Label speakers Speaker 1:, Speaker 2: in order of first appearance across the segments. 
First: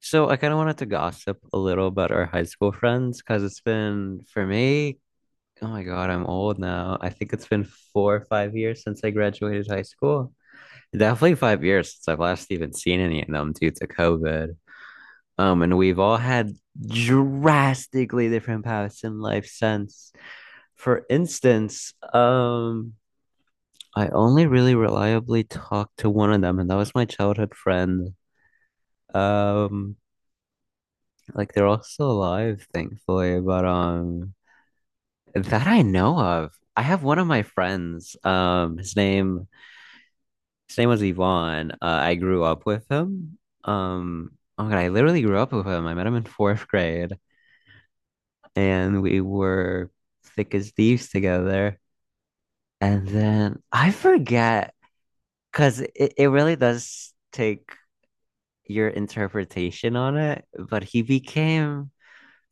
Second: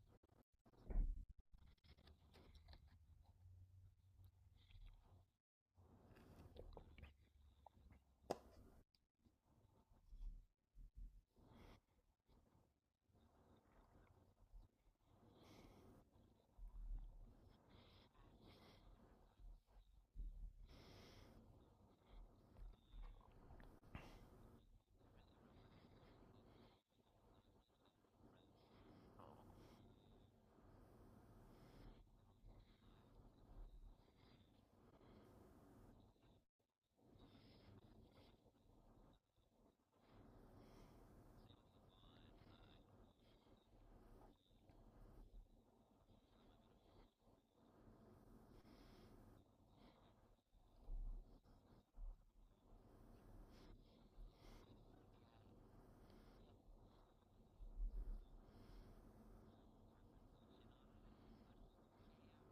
Speaker 1: So I kind of wanted to gossip a little about our high school friends because it's been for me, oh my God, I'm old now. I think it's been 4 or 5 years since I graduated high school. Definitely 5 years since I've last even seen any of them due to COVID. And we've all had drastically different paths in life since. For instance, I only really reliably talked to one of them, and that was my childhood friend. Um, Like they're all still alive, thankfully. But, that I know of. I have one of my friends. His name was Yvonne. I grew up with him. Um oh my God, I literally grew up with him. I met him in fourth grade and we were thick as thieves together. And then I forget because it really does take your interpretation on it, but he became,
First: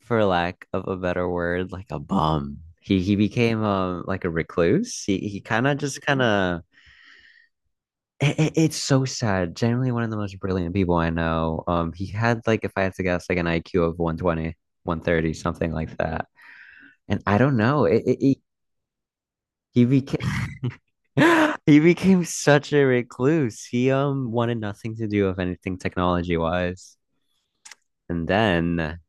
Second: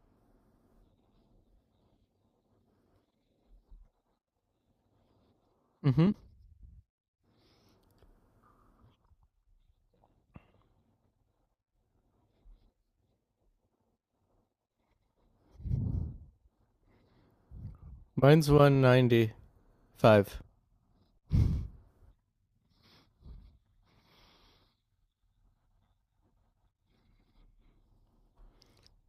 Speaker 1: for lack of a better word, like a bum. He became like a recluse. He kind of just
Speaker 2: Mm-hmm.
Speaker 1: kind of, it's so sad. Generally, one of the most brilliant people I know. He had, like, if I had to guess, like an IQ of 120, 130, something like that. And I don't know. It
Speaker 2: Mine's 195.
Speaker 1: he became he became such a recluse. He wanted nothing to do with anything technology wise. And then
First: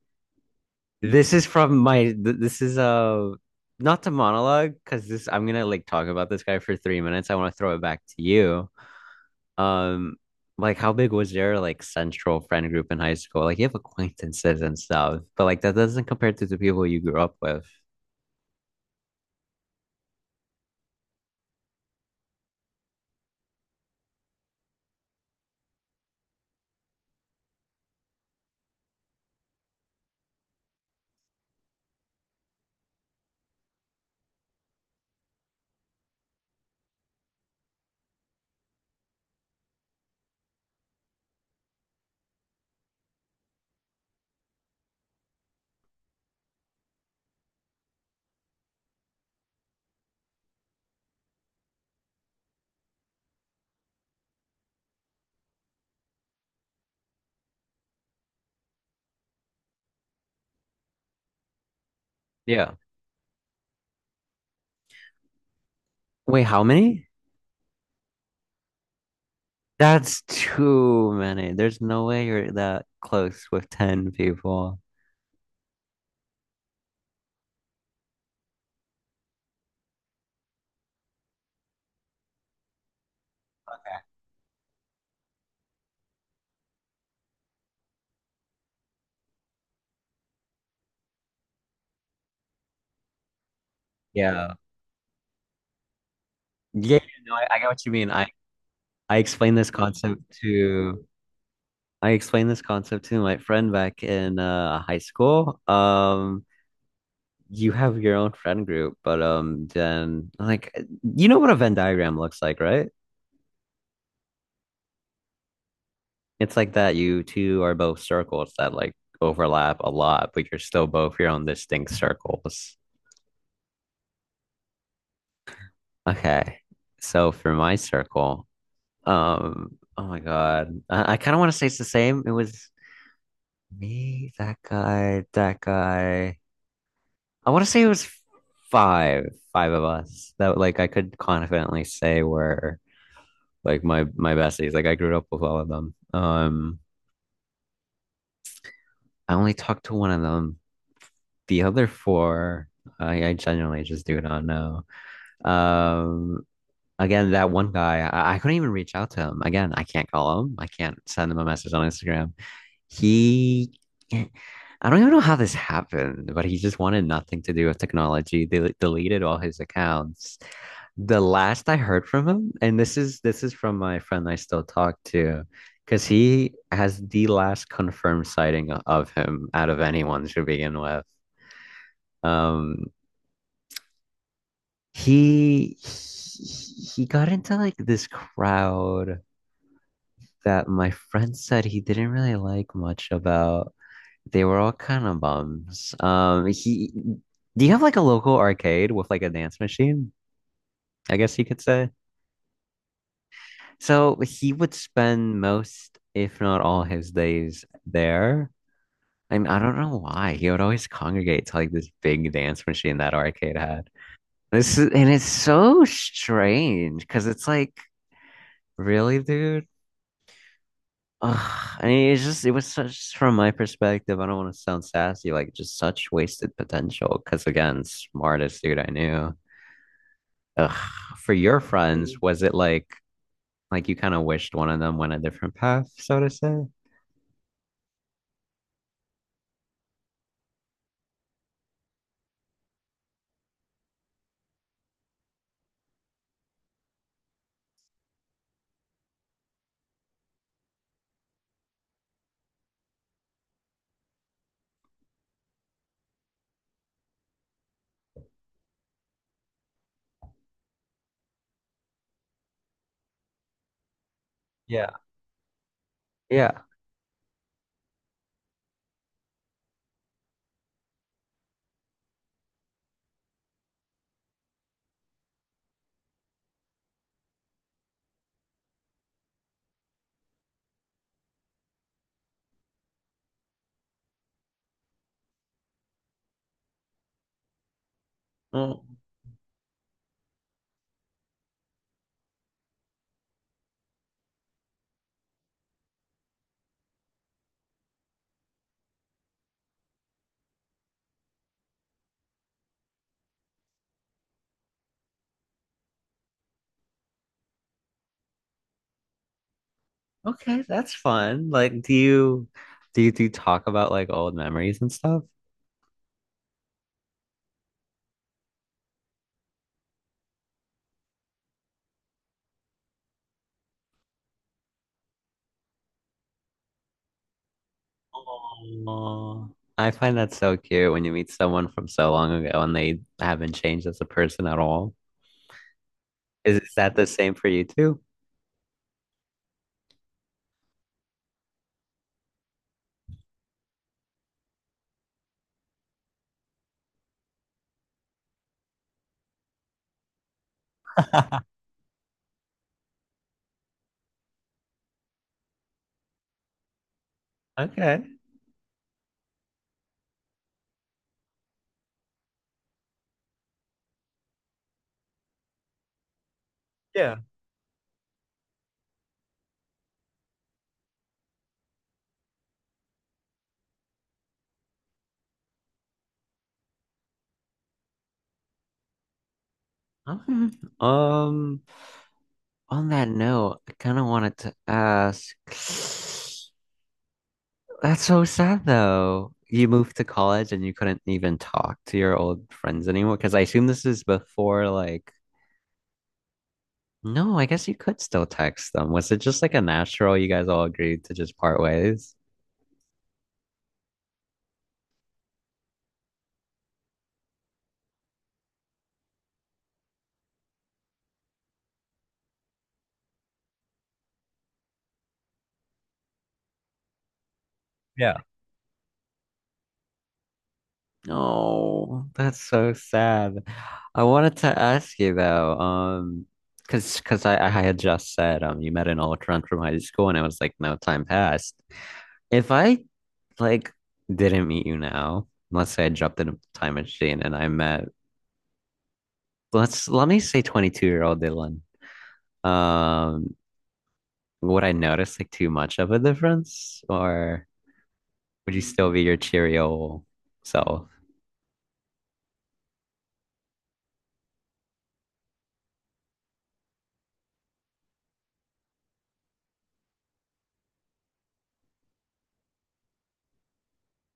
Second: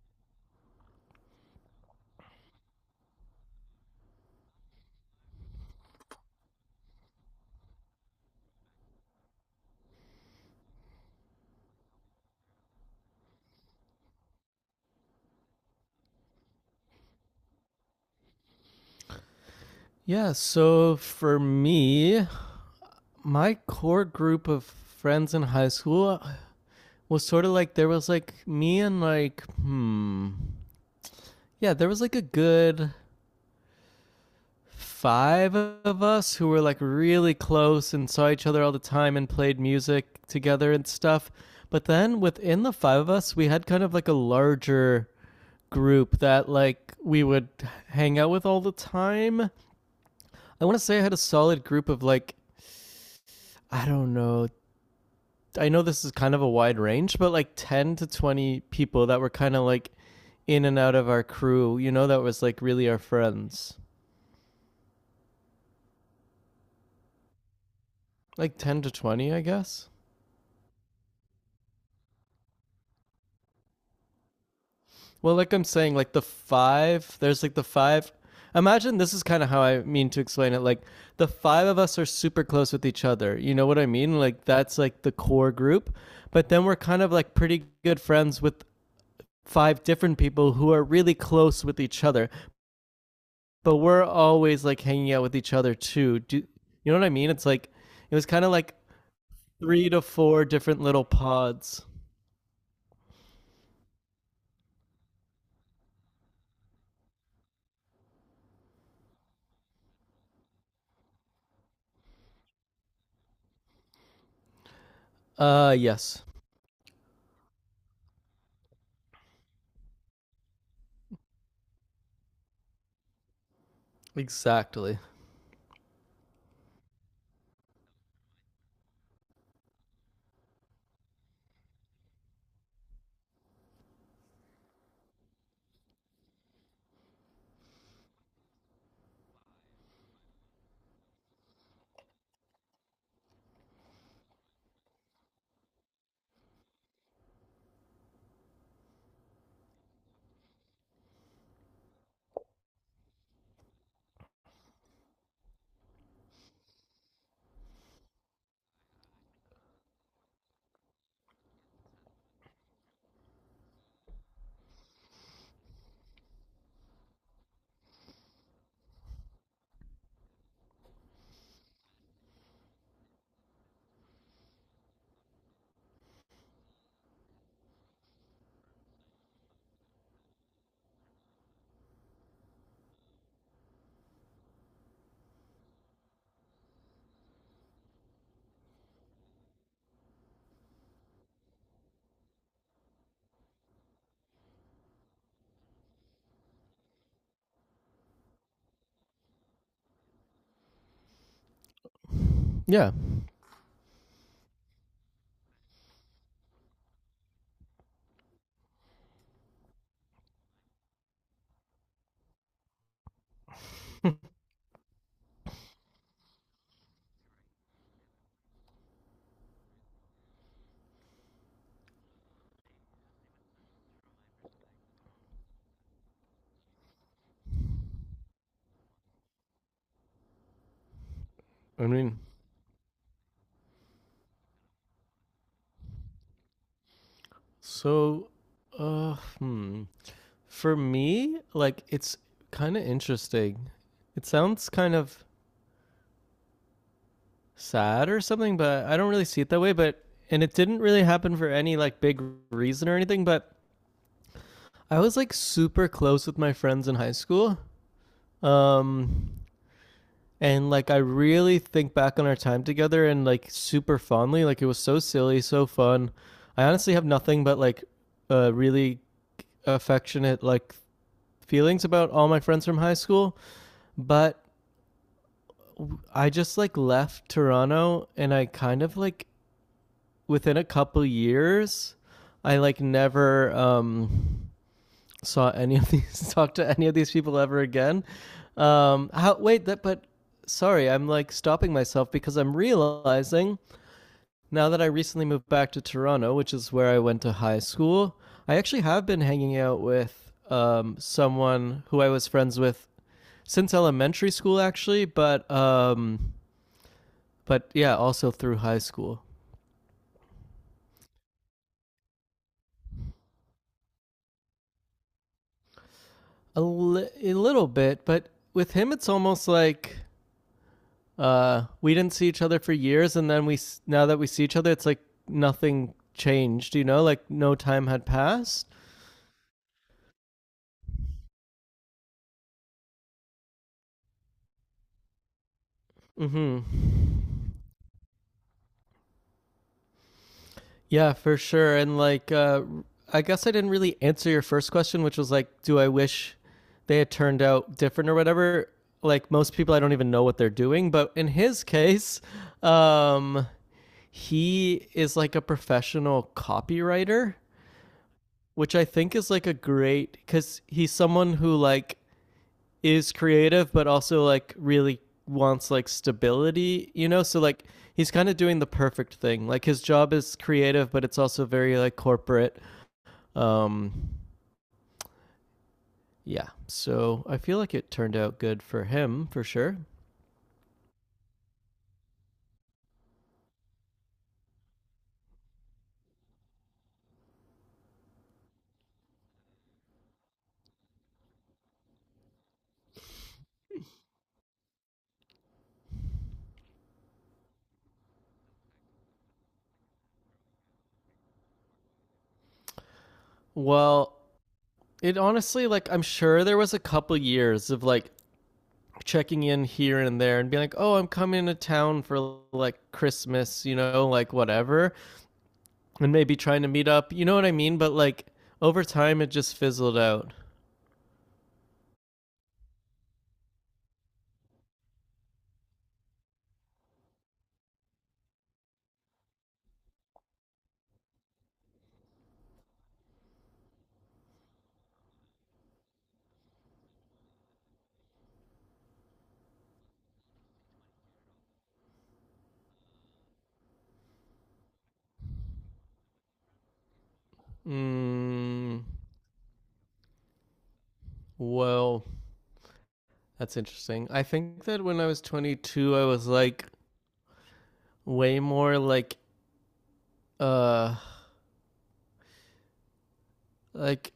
Speaker 1: This is from my th- this is not to monologue, because this I'm gonna like talk about this guy for 3 minutes. I want to throw it back to you. Um, like how big was your, like, central friend group in high school? Like you have acquaintances and stuff, but like that doesn't compare to the people you grew up with.
Speaker 2: Yeah, so for me, my core group of friends in high school was sort of like there was like me and like, hmm. Yeah, there was like a good five of us who were like really close and saw each other all the time and played music together and stuff. But then within the five of us, we had kind of like a larger group that like we would hang out with all the time. I want to say I had a solid group of like, I don't know. I know this is kind of a wide range, but like 10 to 20 people that were kind of like in and out of our crew, you know, that was like
Speaker 1: Yeah.
Speaker 2: really our friends.
Speaker 1: Wait, how many?
Speaker 2: Like 10 to 20, I guess.
Speaker 1: That's too many. There's no way you're that close with 10 people.
Speaker 2: Well, like I'm saying, like the five, there's like the five. Imagine this is kind of how I mean to explain it. Like the five of us are super close with each other. You know what I
Speaker 1: Okay.
Speaker 2: mean? Like that's like the core group. But then we're kind of like pretty good friends with five different people who are really close with each other, but we're
Speaker 1: Yeah.
Speaker 2: always like hanging out with each other too. Do you
Speaker 1: Yeah,
Speaker 2: know what I mean?
Speaker 1: no,
Speaker 2: It's
Speaker 1: I get
Speaker 2: like
Speaker 1: what you mean.
Speaker 2: it was kind of like
Speaker 1: I explained this
Speaker 2: three to
Speaker 1: concept
Speaker 2: four different little
Speaker 1: to
Speaker 2: pods.
Speaker 1: I explained this concept to my friend back in high school. You have your own friend group, but then, like, you know what a Venn diagram looks like, right?
Speaker 2: Yes,
Speaker 1: It's like that. You two are both circles that, like, overlap a lot, but you're still both your own distinct circles.
Speaker 2: exactly.
Speaker 1: Okay, so for my circle, oh my God, I kind of want to say it's the same. It was me, that guy, that guy. I want to say it was five, five of us that, like, I could confidently say were like my besties. Like I grew up with all of them. I only talked to one of them. The other four, I genuinely just do not know. Um, Again, that one guy, I couldn't even reach out to him. Again, I can't call him. I can't send him a message on Instagram. He, I don't even know how this happened, but he just wanted nothing to do with technology. They, like, deleted all his accounts. The last I heard from him, and this is from my friend I still talk to, because he has the last confirmed sighting of him out of anyone to begin with. Um, he he got into like this crowd that my friend said he didn't really like much about. They were all kind of bums. Do you have like a local arcade with like a dance machine? I guess you could say.
Speaker 2: Yeah,
Speaker 1: So he would spend most, if not all, his days there. I mean, I don't know why. He would always congregate to like this big dance machine that arcade had. And it's so strange because it's like, really, dude? Ugh. I mean, it's just, it was such, from my perspective, I don't want to sound sassy, like just such wasted potential. Because again, smartest dude I knew. Ugh, for your
Speaker 2: I mean,
Speaker 1: friends, was it like you kind of wished one of them went a different path, so to say?
Speaker 2: so, hmm, for me, like it's kind of interesting. It sounds kind of sad or something, but I don't really see it that way. But and it didn't really happen for any like big reason or anything, but I was like super close with my friends in high school. Um and like I really think back on our time together and like super fondly. Like it was
Speaker 1: Yeah.
Speaker 2: so silly, so fun.
Speaker 1: Yeah.
Speaker 2: I honestly have nothing but like really affectionate like feelings about all my friends from high school, but I just like left Toronto and I kind of like within a couple years I like never saw any of these talk to any of these people ever again.
Speaker 1: Mm.
Speaker 2: How wait that but sorry, I'm like stopping myself because I'm realizing now that I recently moved back to Toronto, which is where I went to high school. I actually have been hanging out with someone who I was friends with since elementary school, actually, but yeah, also through high school
Speaker 1: Okay, that's fun. Like, do you do you talk about like old memories and stuff?
Speaker 2: a little bit. But with him, it's almost like we didn't see each other for years, and then we now that we see each other, it's like nothing changed. You know, like no time had passed.
Speaker 1: Oh, I find that so cute when you meet someone from so long ago and they haven't changed as a person at all. Is,
Speaker 2: Hmm.
Speaker 1: is that the same for you too?
Speaker 2: Yeah, for sure. And like, I guess I didn't really answer your first question, which was like, do I wish they had turned out different or whatever? Like most people, I don't even know what they're doing. But in his case, um, he is like a professional copywriter,
Speaker 1: Okay.
Speaker 2: which I think is like a great because he's someone who like is creative but also like really wants like stability, you
Speaker 1: Yeah.
Speaker 2: know? So like he's kind of doing the perfect thing. Like his job is creative but it's also very like corporate. Um yeah. So I feel like it turned out good for him for sure.
Speaker 1: Okay. Um, On that note, I kind of wanted to ask. That's so sad, though. You moved to college and you couldn't even talk to your old friends anymore. Because I assume this is before like, no, I guess you could still text them. Was it just like a natural, you guys all agreed to just part ways?
Speaker 2: Well, it honestly like I'm sure there was a couple years of like checking in here and there and being like, "Oh, I'm coming to town for like Christmas, you know, like whatever," and maybe trying to meet up. You know what I mean? But
Speaker 1: Yeah.
Speaker 2: like over time, it just fizzled out.
Speaker 1: No, that's so sad. I wanted to ask you though, because I had just said you met an old friend from high school and I was like no time passed. If I, like, didn't meet you now, let's say I jumped in a time machine and I met, let me say 22-year-old Dylan. Um, would I notice like too much of a difference, or would you
Speaker 2: Mm,
Speaker 1: still be your cheery old self?
Speaker 2: well, that's interesting. I think that when I was 22, I was like way more uh, like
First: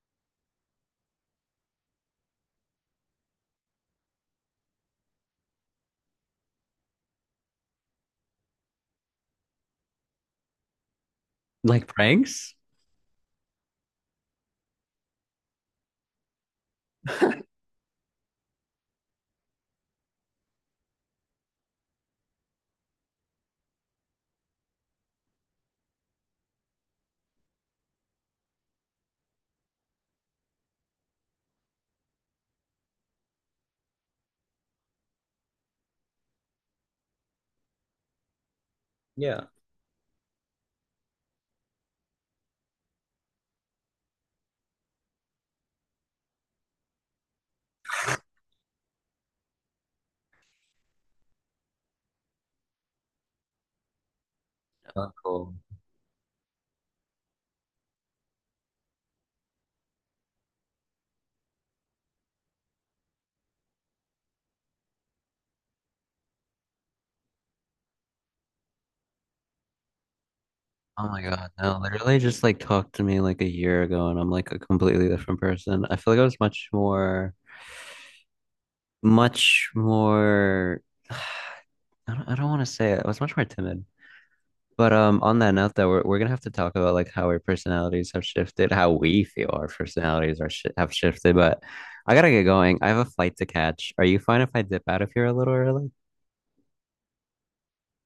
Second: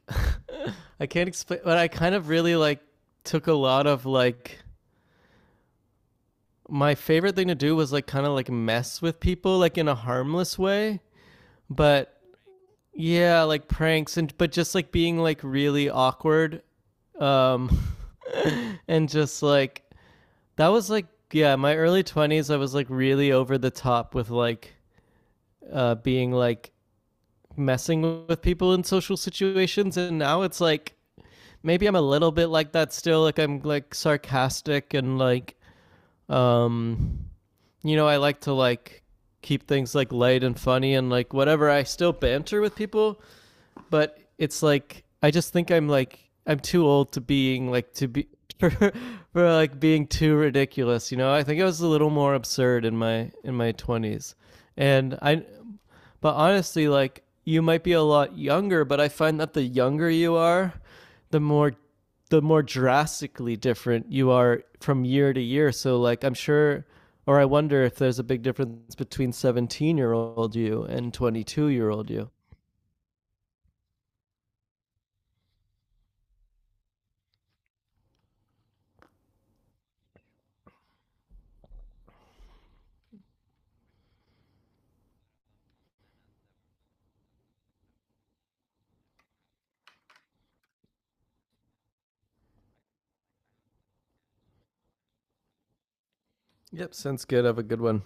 Speaker 2: I can't explain, but I kind of really like took a lot of like my favorite thing to do was like kind of like mess with people like in a harmless way,
Speaker 1: Like
Speaker 2: but
Speaker 1: pranks?
Speaker 2: yeah, like pranks and but just like being like really awkward. Um and just like that was like yeah, my early 20s I was like really over the top with like being like messing with people in social situations and now it's like maybe I'm a little bit like that still like I'm like sarcastic and like um you know, I like to like
Speaker 1: Yeah.
Speaker 2: keep things like light and funny and like whatever I still banter with people but it's like I just think I'm like I'm too old to being like to be for, like being too ridiculous. You know, I think I was a little more absurd in my twenties,
Speaker 1: Oh,
Speaker 2: and I.
Speaker 1: cool.
Speaker 2: But honestly, like you might be a lot younger, but I find that the younger you are, the more the more drastically different you are from year to year. So like I'm sure or I wonder if there's a big difference between 17-year-old you
Speaker 1: Oh
Speaker 2: and
Speaker 1: my God,
Speaker 2: 22
Speaker 1: no,
Speaker 2: year old
Speaker 1: literally
Speaker 2: you.
Speaker 1: just like talked to me like a year ago and I'm like a completely different person. I feel like I was much more, much more, I don't want to say it. I was much more timid. But on that note though, we're gonna have to talk about like how our personalities have shifted, how we feel our personalities are shi have shifted. But I gotta get going. I have a flight to catch. Are you fine if I dip out of here a little early?
Speaker 2: Yep, sounds good. Have a good one.